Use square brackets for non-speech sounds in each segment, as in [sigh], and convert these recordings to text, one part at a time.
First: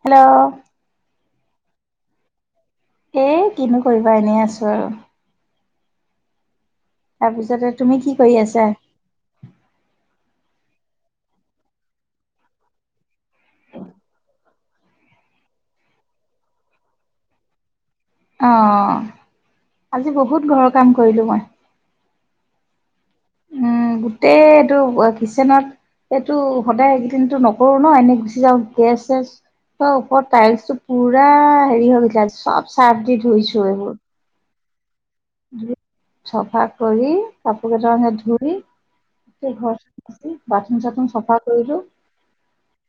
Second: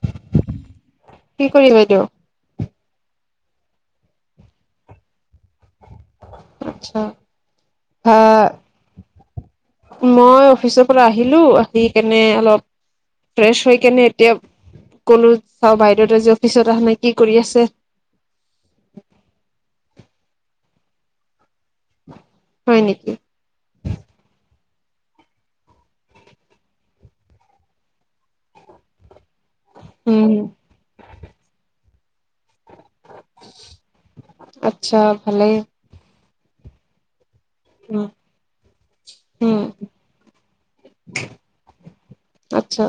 Hello কি কৰিম এইটো? এই কিনো কৰিবা এনেই আছো আৰু। আচ্ছা তাৰপিছতে তুমি কি ভা কৰি আছা। মই অফিচৰ পৰা আহিলো আহি কেনে অলপ ফ্ৰেছ হৈ কেনে এতিয়া কলো চাও বাইদেউত আজি অফিচত অহা নাই কি কৰি আছে। অ আজি বহুত ঘৰৰ কাম কৰিলো মই। হয় নেকি? উম গোটেই এইটো কিচেনত এইটো সদায় এইকেইদিনতো নকৰো ন এনেই গুচি যাওঁ গেছ চেছ ত ওপৰত উম তাইলছতো পুৰা হেৰি হৈ গৈছিলে চব চাৰ্ভ দি ধুইছো এইবোৰ অ আচ্ছা ভালেই ধুই চফা কৰি কাপো কেইটা উম সে ধুই দি গোটেই উম ঘৰ চ মুচি বাথৰুম চাথৰুম চফা কৰিলো। আচ্ছা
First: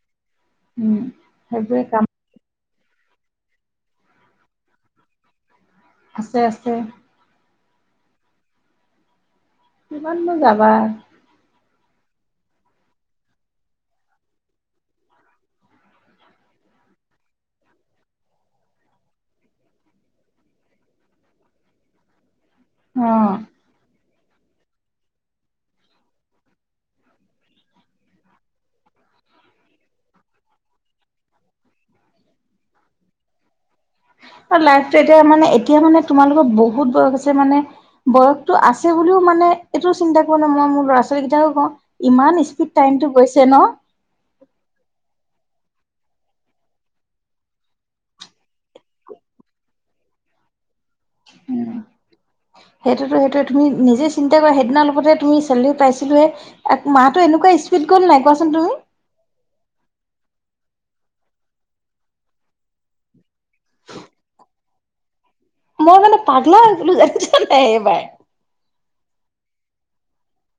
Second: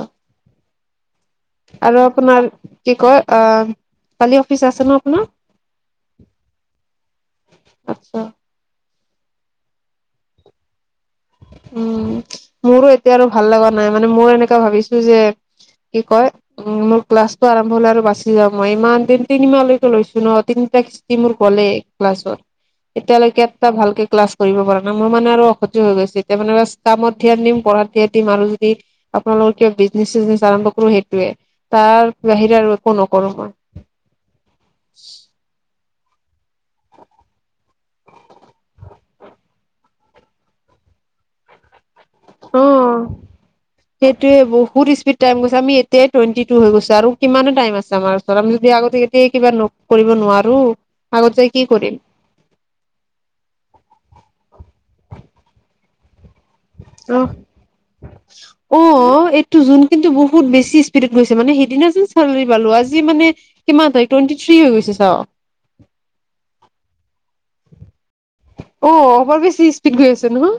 উম সেইবোৰে কাম আৰু আপোনাৰ কি কয় অ কালি অফিচ আছে ন আপোনাৰ? আছে আছে। আত্চ্ছা। কিমাননো যাবা। উম মোৰো এতিয়া আৰু ভাল লগা নাই মানে মই এনেকাে ভাবিছো যে কি কয় উ মোৰ ক্লাছটো আৰম্ভ হলে আৰু বাছি যাওঁ মই ইমান তি তিনিমাহলৈকে লৈছো ন তিনিটা কিস্তি মোৰ গ'লেই ক্লাছত। অ এতিয়ালৈকে এটা ভালকে ক্লাছ কৰিব পৰা নাই মোৰ মানে আৰু অসতি হৈ গৈছে। মানে কামত ধ্যান দিম পঢ়াত ধ্যান দিম আৰু যদি আপোনালোকৰ কিবা বিজনেচ চিজনেচ আৰম্ভ কৰো সেইটোৱে তাৰ বাহিৰে আৰু একো নকৰো মই। লাইফটো এতিয়া মানে এতিয়া মানে তোমালোকৰ বহুত বয়স আছে মানে বয়সতটো আছে বুলিও মানে এইটোও চিন্তা কৰো ন মই মোৰ ল'ৰা ছোৱালী কেইটাকে কওঁ। ইমান অ স্পীড টাইমটো গৈছে ন। সেইটোয়ে বহুত স্পীড টাইম গৈছে আমি এতিয়াই টুৱেণ্টি টু হৈ গৈছে আৰু কিমান টাইম আছে আমাৰ ওচৰত আমি যদি আগতে কে কিবা নক কৰিব নোৱাৰো। আগত যাই উ কি কৰিম সেইটোতো সেইটোৱে তুমি নিজে চিন্তা কৰা সেইদিনাৰ লগতে তুমি চালিও পাইছ- ৰোৱে আহ অ তুমি একটো জোন কিন্ত ব- বহুত বেছি স্পীডত গৈছে মানে সেইদিনা যে চালি পালো আজি মানে। কিমানা টুৱেট থ্ৰী হৈ গৈছ- [unintelligible] মই মানে পাগলা হৈ গলোঁ জানিছা নাই এইবাৰ। অ' অপাৰ বেছি স্পীড গৈ আছে নহ?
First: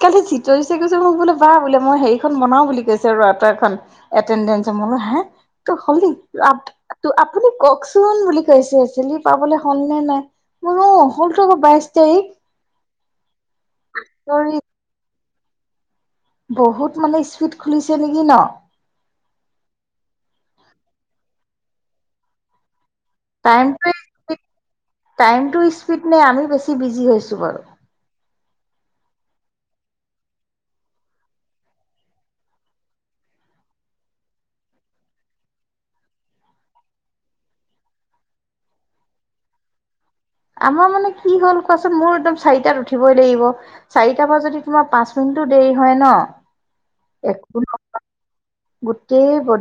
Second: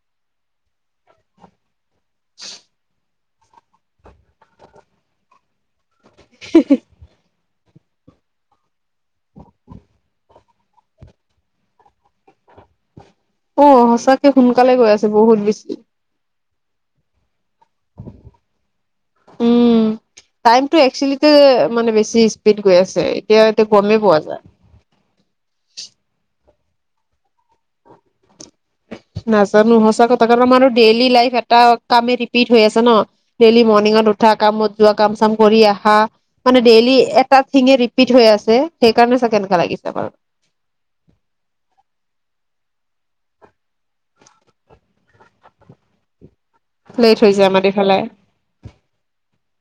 কালি [unintelligible] কৈছে মোক বোলে বা বোলে মই হেৰিখন বনাওঁ বুলি কৈছ [unintelligible] এটেন্দেন্স। মই বুলো হা [unintelligible] [unintelligible] আপুনি কওক। চোন বুলি কৈছে চেলি পাবলৈ হ'ল নে নাই মোৰ অ হল থ আক বাইচ তাৰিখ। অ সঁচাক এ সোনকালে গৈ আছে বহুত। বেছি। বহুত মানে স্পীড খুলিছে নেকি ন? টাইম টো একচেলি টো মানে বেছি স্পীড গৈ আছে। এতিয়া এতিয়া টাইমটো গমেই পোৱা যায় স্পিড, টাইমটো স্পিড নে আমি বেছি ছি বিজি হৈছো বাৰু। নাজানো সচা কথা কাৰণ আমাৰো ডেইলি লাইফ এটা কামে ৰিপিট হৈ আছে ন', ডেইলি মৰ্ণিঙত উঠা, ‌কামত যোৱা, কাম চাম কৰি আহা। মানে ডেইলি এটা‌ থিংএ‌ ৰিপিট হৈ আছে সেইকাৰণে ছাগে এনকা লাগিছে আমাৰ। আমাৰ মানে কি হ'ল কোৱাচোন মোৰ একদম চাৰিটাত উঠিবই লাগিব, চাৰিটাৰ পৰা যদি তোমাৰ পাঁচ মিনিটো দেৰি হয় ন লেট হৈ যাই একো আমাৰ ইফালে।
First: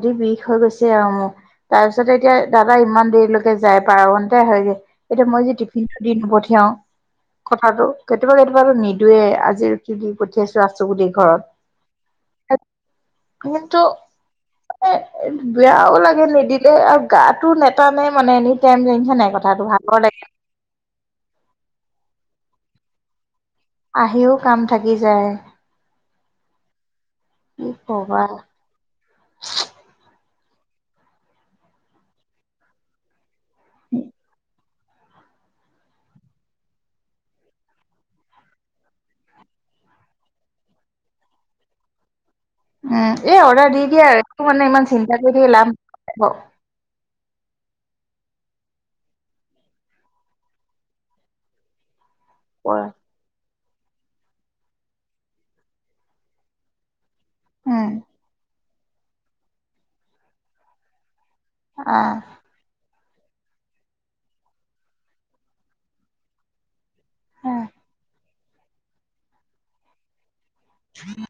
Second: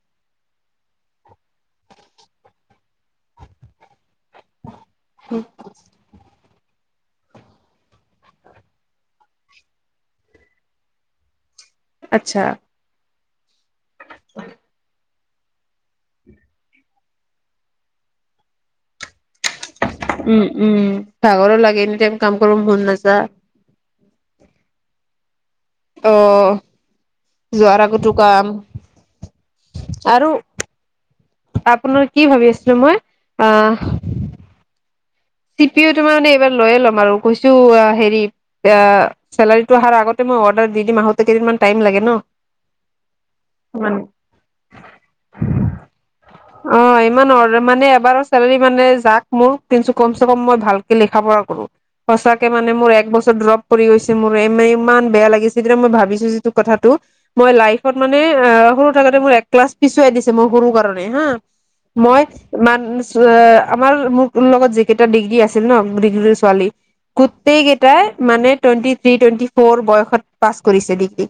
ডি বিষ হৈ গৈছে আৰু মোৰ তাৰপিছতে এতিয়া দাদা ইমান দেৰিলৈকে যায় [unintelligible] [unintelligible] হয়যে, এতিয়া মই যি‌ [unintelligible] [unintelligible] দি নপঠিয়াও। কথাটো, কেতিয়াবা কেতিয়াবাতো নিদোৱে আজি কি দি পঠিয়াইছো আছো বুলি ঘৰত। আচ্ছা। কিন্তু এ বেয়াও লাগে নিদিলে আৰু গাতো নেতানে মানে এনেই [unintelligible] কথাটো [unintelligible] [unintelligible] লাগে। উম উম, ভাগৰো লাগে এনি টাইম কাম কৰব মন নাযা আহিও কাম থাকি যায়। অহ। কি যোৱাৰ আগতো কবা। কাম। আৰু আপোনাৰ কি ভাবি আছিলো মই। আহ। টি পি ইউ টো মানে এইবাৰ লৈয়ে লম আৰু কৈছোঁ‌ আ হেৰি আ চেলাৰীটো আহাৰ আগতে মই অৰ্ডাৰ দি দিম, আহোতে কেইদিনমান টাইম লাগে ন। উম, এই অৰ্ডাৰ দি মানে দিয়া একোটো হোৱা নাই ইমান চিন্তা কৰি থাকি লাভ ব। মান অৰ্ডাৰ মানে এবাৰৰ চেলাৰী মানে যাক মোৰ তিনচু কম চে কম মই ভালকে লিখা পঢ়া কৰোঁ। সঁচাকে মানে মোৰ এক বছৰ ড্ৰপ কৰি গৈছে। মোৰ ইমান বেয়া লাগিছে, যেতিনা মই ভাবিছো যিটো কথাটো মই উম লাইফত মানে অ, সৰু থাকোতে মোৰ এক ক্লাছ পিছুৱাই দিছে মই সৰু কাৰণে হা। আহ মই মান, আমাৰ মোৰ লগত যে, কেইটা ডিগ্ৰী আছিল ন, ডিগ্ৰীৰ ছোৱালী গোটেই কেইটাই মানে টুৱেণ্টি থ্ৰী, টুৱেণ্টি ফ'ৰ বয়সত পাছ কৰিছে ডিগ্ৰী।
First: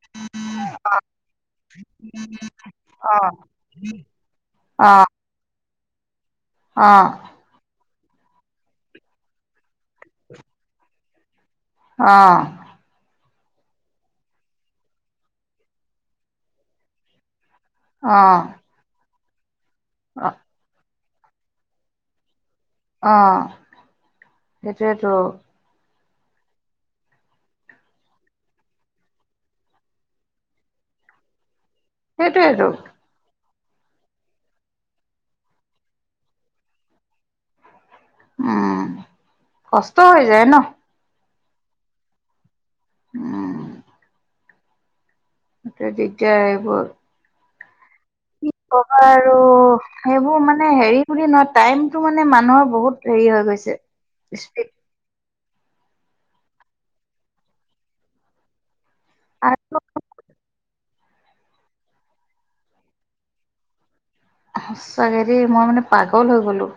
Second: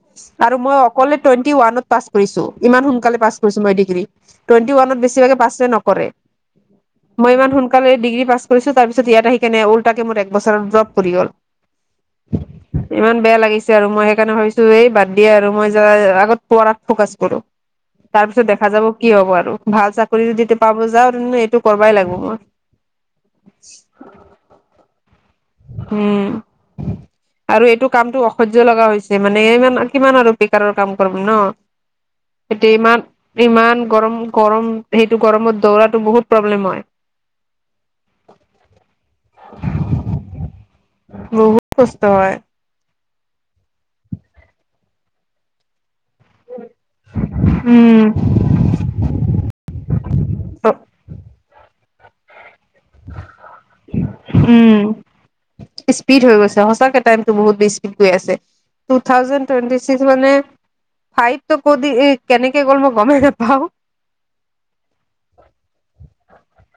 আৰু মই অকলে টুৱেটি ৱানত পাছ কৰিছো। ইমান অ সোনকালে পাছ কৰিছো মই ডিগ্ৰী টুৱেটি অ ওৱান বেছিভাগ পাছ ন, কৰে। অ মই ইমান সুনকা, কালে ডিগ্ৰী পাছ কৰিছো তাৰ পিছত ইয়াত আহি কেনে উলটাকে মোৰ এক বছৰত ড্ৰপ পৰি গ'ল। অহ। ইমান বেয়া লাগিছে আৰু মই সেইকাৰণে ভাবিছো এই বাদ দিয়া আৰু মই আগত প ফকাচ কৰো। তাৰ অ', পিছত দেখা যাব। কি হ'ব আৰু। ভাল চাকৰি অ', যদি পাব যাওঁ। এইটো কৰিবাই লাগিব মই। অ সেইটোৱেটো। উম আৰু এইটো কামটো অসহ্য লগা হৈছে। মানে ইমান কিমান আৰু বেকাৰৰ কাম কৰিম ন। [unintelligible] সেইটোৱেটো। এতিয়া ইমান ইমান গৰম গৰম, সেইটো গৰমত দৌৰাতো বহুত প্ৰব্লেম হয়। উম, কষ্ট হৈ যায় ন? বহুত কষ্ট হয়। উম। সেইটোৱে দিগদাৰ আৰু এইবোৰ। উম। কি কবা আৰু সেইবোৰ মানে হেৰি কৰি ন টাইম, টো মানে মানুহৰ, বহুত হেৰি হৈ গৈছে স্পীড। উম স্পীড হৈ গৈছে, সঁচাকে টাইমটো বহুত স্পীড গৈ আছে। টু থাউজেন্ড টুৱেণ্টি আৰু ছিক্স মানে, ফাইতটো ক'দি কেনেকে গ'ল মই গমেই নাপাওঁ [unintelligible] সঁচাকে দেই মই মানে পাগল হৈ গলো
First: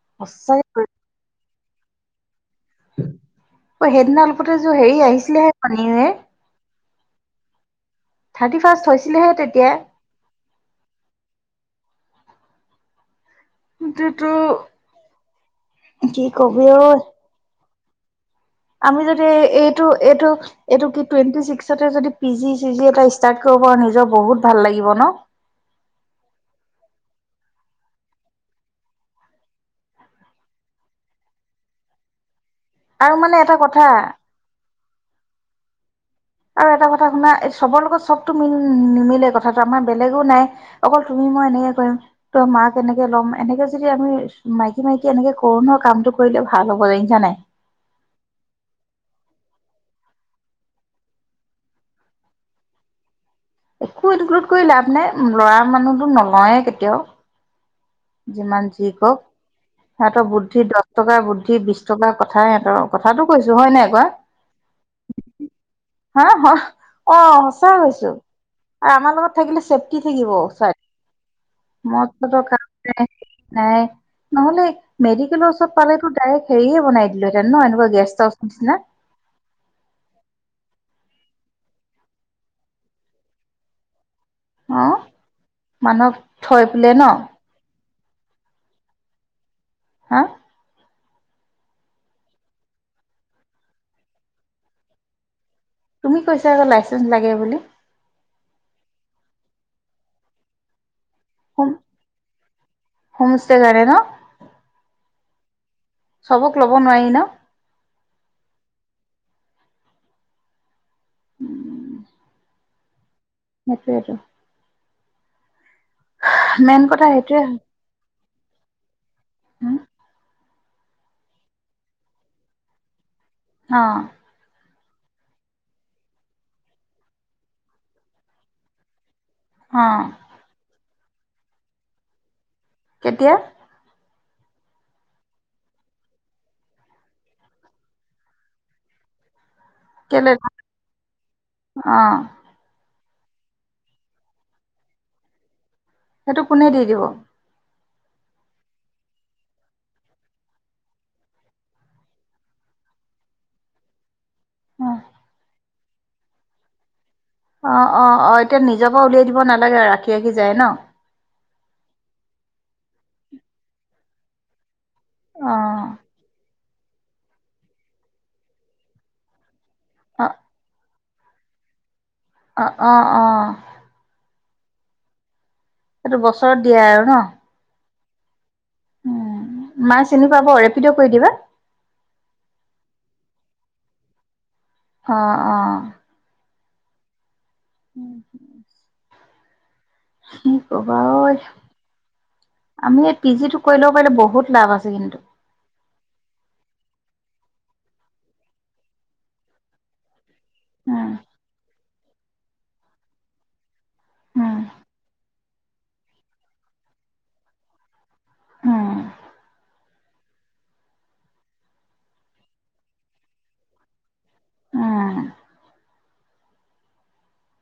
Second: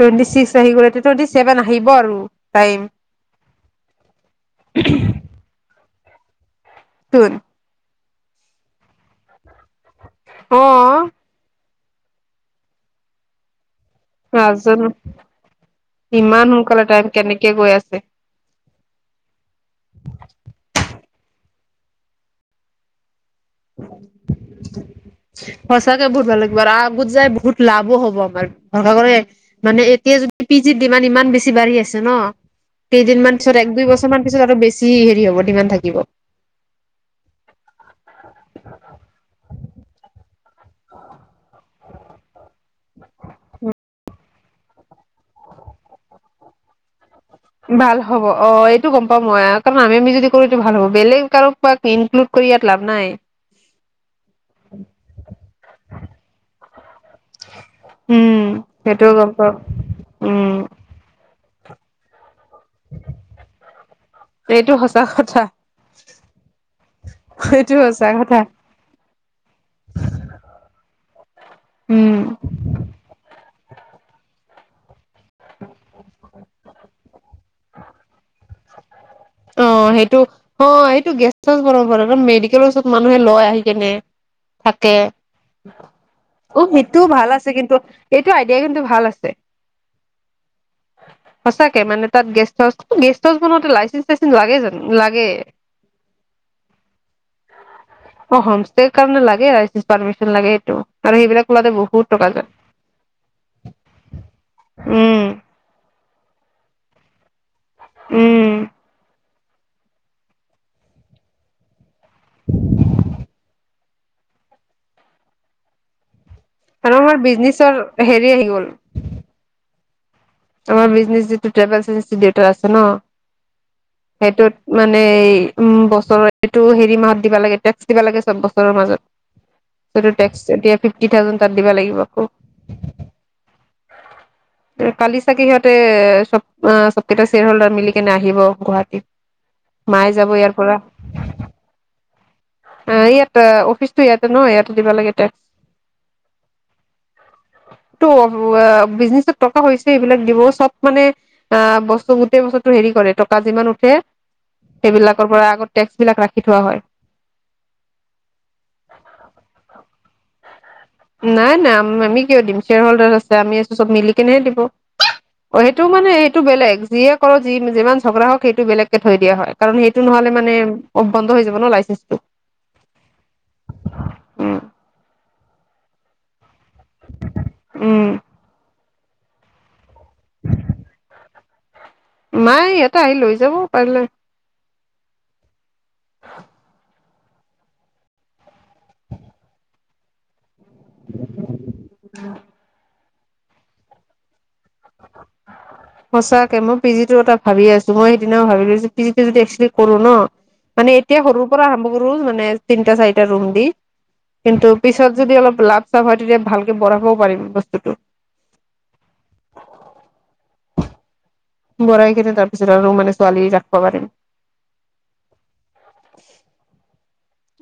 টোৱেণ্টি ছিক্স আহি সঁচাকে টুৱেণ্টি চেভেন [unintelligible] আহিব আৰু টাইম অ সেইদিনা অলপতে অ হেৰি আহিছিলে হে পানী চোন থাৰ্টি ফাৰ্ষ্ট হৈছিলেহে তেতিয়া অ এইটোতো নাজানো কি ইমান সোন কবি কাল ঐ টাইম কেনেক গৈ আছে কে আমি যদি এইটো এইটো এইটো কি টুৱেণ্টি ছিক্স যদি পি জি চি জি এটা ষ্টাৰ্ট কৰিব আৰু নিজৰ বহুত ভাল লাগিব ন বহু যাই বহুত লাভো হ'ব আমাৰ ভৰা মানে এতিয়া য পিজিত ডিামান ইমান বেছি বাঢ়ি আছে ন আৰু কেইদিনমান মানে এটা পিছত এক দুই কথা বছৰমান পিছত আৰু বেছি যি হেৰি হ'ব ডিমান থাকিব আৰু এটা কথা শুনা এই চবৰ লগত চবতটো মিল নিমিলে কথাটো আমাৰ বেলেগো নাই অকল তুমি মই এনেকে কৰিম ত মাক এনেকে লম এনেকে যদি আমি মাইকী মাইকী এনেকে কৰো ন কামটো কৰিলেও ভাল হ'ব জানিচ নাই ভাল হ'ব অ এইটো গম পাওঁ মই কাৰণ আমি আমি যদি কৰো ভাল হ'ব বেলেগ কাৰো ক ইনক্লুড কৰি ইয়াত লাভ নাই একো ইনক্লুড কৰি লাভ নাই ল'ৰা মানুহতো নলয়ে কে তেওঁ যিমান যি সেইটোও কওক গম পাওঁ সিঁহতৰ উম বুদ্ধি দহ টকাৰ বুদ্ধি সি বিশ টকাৰ কথা কথা এত কথাটো কৈছো হয় নাই এইটো সঁচা কথা কোৱা হা অ এইটো সঁচা হৈছো কথা আৰু আমাৰ লগত থাকিলে চছেফটি থাকিব চাই উম মতটো খাই [unintelligible] নাই নহলে মেডিকেলৰ ওচৰত পালো ডাইৰেক্ট হেৰিয়ে বনাই দিলো হেঁতেন ন এনেকুৱা গেষ্ট হাউছ নিচিনা অ সেইটো অ সেইটো গেষ্ট হাউচ বনাব পাৰেম মেডিকেল ওচৰ মানুহে লয় আহি কেনে অ থাকে মানুহক উ থৈ পেলাই মৃত্যু ন ভাল আছে কিন্তু এইটো আইডিয়া কিন্তু ভাল আছে হা সঁচাকে মানে তাত গেষ্ট হাউচ গেষ্ট হাউচ বনতে লাইচেন্স লাইচেন্স লাগে জানো লাগে তুমি কৈছা আকৌ লাইচেন্সৰ লাগে বুলি অ হোম ষ্টেৰ কাৰণে লাগে লাইচেন্সৰ পাৰ্মিচন লাগে এইটো আৰু সেইবিলাক হোম ওলাতে বহুত টকা যায় হোম ষ্টে কাৰণে ন উম চবক ল'ব নোৱাৰি ন উম উম [unintelligible] [inaudible] [unintelligible] সেইটোৱে টো আৰু কথা আমাৰ সেইটোয়ে বিজনেচৰ হেৰি আহি গ'ল আমাৰ বিজনেছ যিটো ট্ৰেভেলছ এজেঞ্চি দেউতাৰ আছে ন অ সেইটোত মানে উম বছৰ এইটো হেৰি মাহত দিবা লাগে টেক্স দিবা লাগে চব বছৰৰ মাজত। অ এইটো টেক্স এতিয়া ফিফটিথাউজেণ্ড তাত দিবা লাগিব আকৌ কেতিয়া [unintelligible] কালি ছাগে সিহঁতে চব চবকেইটা শ্বেয়ৰ হল্ডাৰ মিলি কেনে আহিব গুৱাহাটীত। মায়ে যাব কেলে ইয়াৰ পৰা। অ অ এইয়াত অফিচতো ইয়াতে ন ইয়াতে দিব লাগে টে সেইটো কোনে দি দিব? টো বিজনেচত হৈছে সেইবিলাক দিব, চব মানে অ বস্তু গোটেই বছৰটো হেৰি কৰে টকা যিমান উঠে অ সেইবিলাকৰ পৰা আগত টেক্স বিলাক ৰাখি থোৱা হয়। অ অ অ এতিয়া নিজৰ পৰা উলিয়াই দিব নালাগে ৰাখি ৰাখি যায় ন? নাই নাই আমি কিয় দিম শ্বেয়াৰ হল্ডাৰ আছে আমি আছো চব মিলি কেনেহে দিব, অ সেইটো মানে সেইটো বেলেগ যিয়ে কৰ যি যিমান ঝগৰা হওক সেইটো বেলেগকে থৈ দিয়া হয় কাৰণ সেইটো অ নহ'লে মানে অ বন্ধ হৈ যাব ন লাইচেঞ্চটো। অহ অহ অহ উম সেইটো বছৰত দিয়ে আৰু ন? উম উম মায়ে চিনি পাব ৰেপিড কৰি দিবা। মায়ে ইয়াতে আহি লৈ যাব পাৰিলে অ অ উম হুম [inaudible] হোম ৰবা ঐ আমি পি জিটো কৰি লব পাৰিলে বহুত লাভ আছে কিন্তু সঁচাকে মই পিজিটো এটা ভাবি আছো মই সেইদিনাও ভাবিলৈছোঁ পিজিটো যদি একচুৱেলি কৰো ন মানে উম এতিয়া সৰুৰ পৰা বহুত ৰুম বনাইআছে তিনিটা চাৰিটা ৰুম দি উম কিন্তু পিছত যদি অলপ লাভ চব হয় তেতিয়া ভাল কে বৰাবও পাৰিম বস্তুটো বৰাই কেনে তাৰপিছত আৰু মে ছোৱালী ৰাখিব পাৰিম। উম।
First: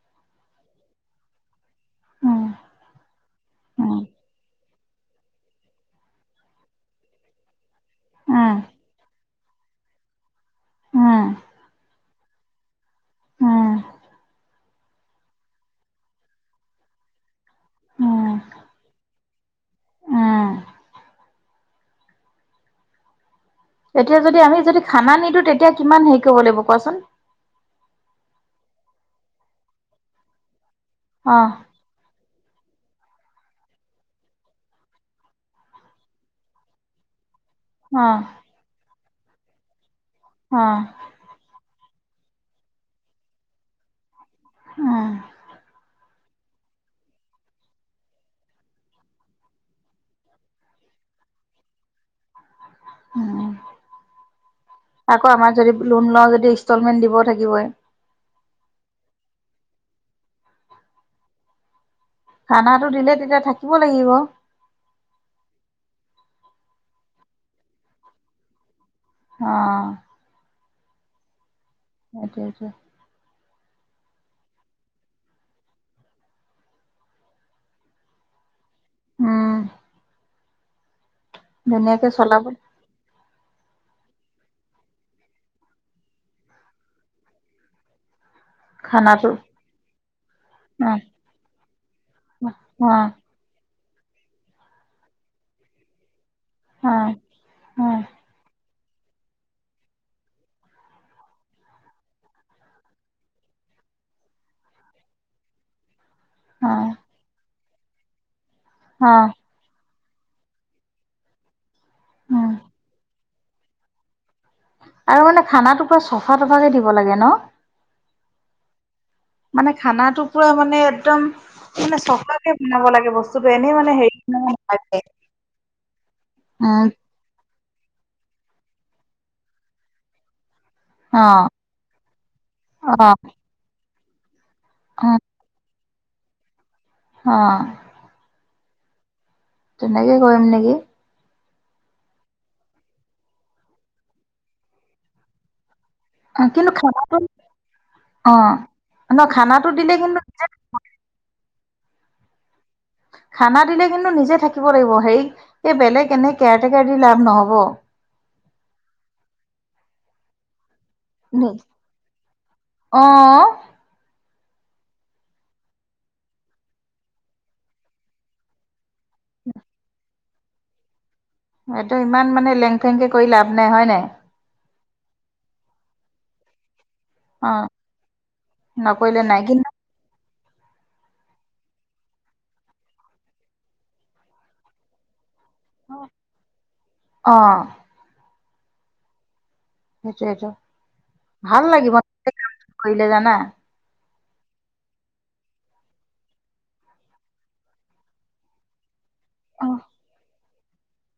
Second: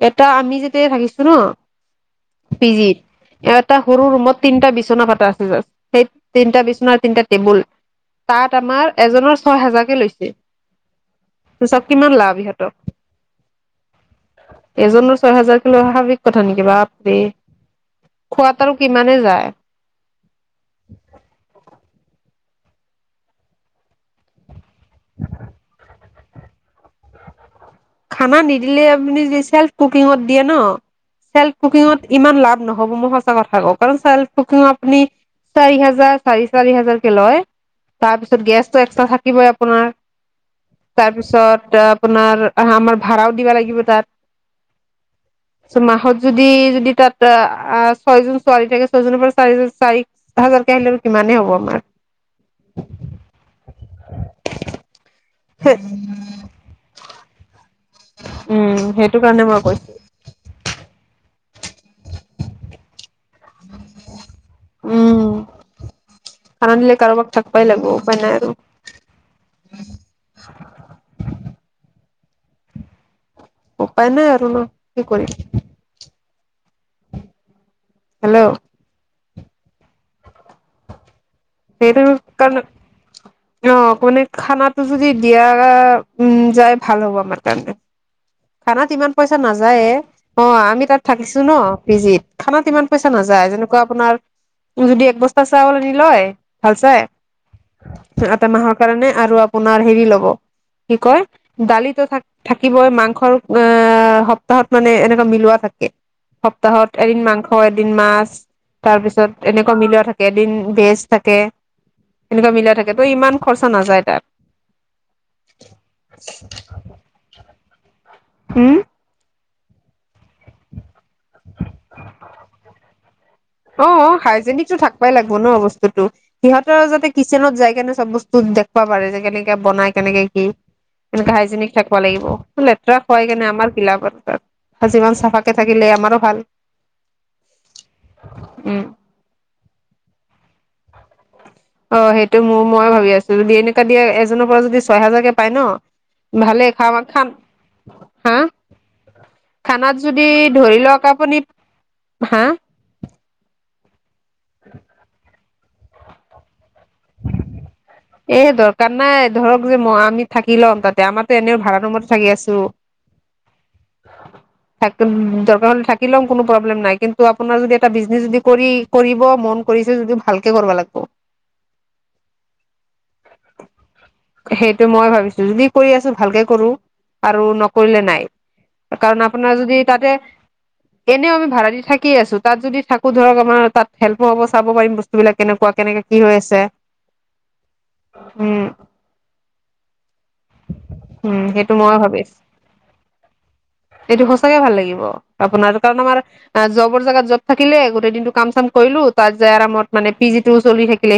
এটা আমি যেতিয়া থাকিছো ন। উম পিজিত এটা উম সৰু ৰুমত তিনটা বিচনা পাতা আছে সেই তিনটা বিচনা তিনটা টেবুল উম উম তাত আমাৰ এজনৰ। ছয় হজাৰকে লৈছে। উম। ত চাওক কিমান লাভ ইহঁতক। উম এজনৰ ছয় হাজাৰক লৈ স্বাভাৱিক কথা নেকি বাপেই উম খোৱাত আৰু কিমানে যায়। উম এতিয়া যদি আমি যদি। খানা নিদো তেতিয়া কিমান হে। কব দিব কোৱাচোন। খানা নিদিলে আপুনি যদি চেল্ফ কুকিঙত দিয়ে ন। অ চেল্ফ কুকিঙত ইমান লাভ। নহ'ব মই সঁচা কথা কওঁ কাৰণ চল্ফ কুকিং আপুনি চাৰি হাজাৰ চাৰি চাৰি হাজাৰ কে লয়। অ তাৰপিছত গেছটো এক্সতা থাকে। কিবা আপোনাৰ। অ তাৰপিছত। আপোনাৰ অ আমাৰ ভাড়াও দিবা লাগিব তাত। উম মাহত যদি যদি তাত ছয়জন ছোৱালী থাকে ছয়জনৰ পৰা চাৰিজন চাৰি হাজাৰকে আহিলে কিমানে হ'ব আমাৰ উ আকৌ আমাৰ যদি লোন লওঁ যদি ইনষ্টলমেন্ট দিব থাকিবই। উম সেইটো কাৰণে মই কৈছো। খানাতো দিলে। তেতিয়া থাকিব লাগিব। আনিলে কাৰোবাক থাকিবাই লাগিব উপায় নাই আৰু। আহ। [unintelligible] আতা আতছা। উপায় নাই আৰু ন কি কৰিম। হেল্ল' উম ধুনীয়াকে চলাব। আহ মানে খানাটো যদি দিয়াৰ উম যায় ভাল হ'ব আমাৰ কাৰণে। খানাত ইমান খানাটো পইচা নাযায়ে এ আমি অ', তাত থাকিছো ন পিজিত অ', খানাত ইমান পইচা অ', নাযায় যে। ত আপোনাৰ যদি এক বস্তা চাউল নি লয়। ভালচাই অ', আ ম। কাৰণে আৰু আপোনাৰ হেৰি লব কি কয় দালিতো থ থাকিবই মাংসৰ আহ সপ্তাহত মানে এনেকুৱা মিলোৱা থাকে। সপ্তাহত অ', এদিন মাংস। ছ এদিন মাছ। তাৰ পিছত অ', এনেকুৱা মিলি থাকে। কেইদিন বেছ। তাকে। এনেকোৱা উম, মিলাই থাকে তই ইমান খৰচা নাযায় তাত। আৰু মানে খানাটো পুৰা চফা তফাকে দিব লাগে ন। হম। মানে খানাটো পুৰা মানে একদম, মানে চফাকে বনাব লাগে বস্তু। অ হাইজেনিক টো থাকবই লাগিব ন বস্তুতো, সিহঁতৰ উম, যদি কিচেনত যাই কেনে চব বস্তু দেখুৱা পাৰে যে কেনেকে বনাই কেনেকে কি এনে অ', হাইজেনিক থাকব লাগিব তো লেতেৰা অ', হয় কেনে আমাৰ কিলাপত অ। তই যিমান চাফাক কে থাক কিলে আমাৰো ভাল। হ। উম। তেনেকে কৰিম নেকি। অ সেইটো মোৰ মই ভাবি আছো যদি এনেকোৱা দিয়া এজনৰ পৰা যদি ছয় হাজাৰকে পায় ন ভালে কিন্তু খাওঁ আম খানাটো খান, অ হা ন খানাটো দিলে খানাত কিন্তু যদি নিজে ধৰি লওক আপুনি। হা। খানা দিলে কিন্তু নিজে থাকিব লাগিব হেই এই বেলেগ এনে কেয়াৰ টেকাৰ দি লাভ নহব। এ দৰকাৰ নাই ধৰক যে ম আমি থাকি লওঁ তাত তে আমাতো এনেও ভাড়া ৰুমতে থাকি আছো। অ থাক দৰকাৰ হলে থাকি লম কোনো প্ৰব্লেম নাই কিন্তু আপোনাৰ যদি এটা বিজনেছ যদি কৰি কৰিব মন কৰিছে যদি ভাল তাকে কৰবা লাগব। এইটো ইমান মানে। লেং ফেংকে কৰি লাভ নাই হয় নাই। সিটো মই ভাবিছো যদি কৰি আছো ভালকে কৰো। আৰু অ নকৰিলে নাই, কাৰণ নকৰিলে নাই আপোনাৰ কিন্তু যদি তাতে এনেও আমি ভাড়া দি থাকিয়ে আছো তাত যদি থাকো ধৰক আমাৰ তাত হেল্পো হ'ব চাব পাৰিম বস্তুবিলাক। কেনেকোৱা কেনেক কি হৈ আছে। অ উম। সেইটো সেইটো উম ভাল সেইটো মই লাগিব ভাবিছো কাম কৰিলে, জানা? এইটো সঁচাকে ভাল লাগিব, আপোনাৰ কাৰণ আমাৰ জবৰ জেগাত জব থাকিলে গোটেই দিনটো কাম চাম কৰিলো ত অ আৰামত মানে পি জি চলি থাকিলে।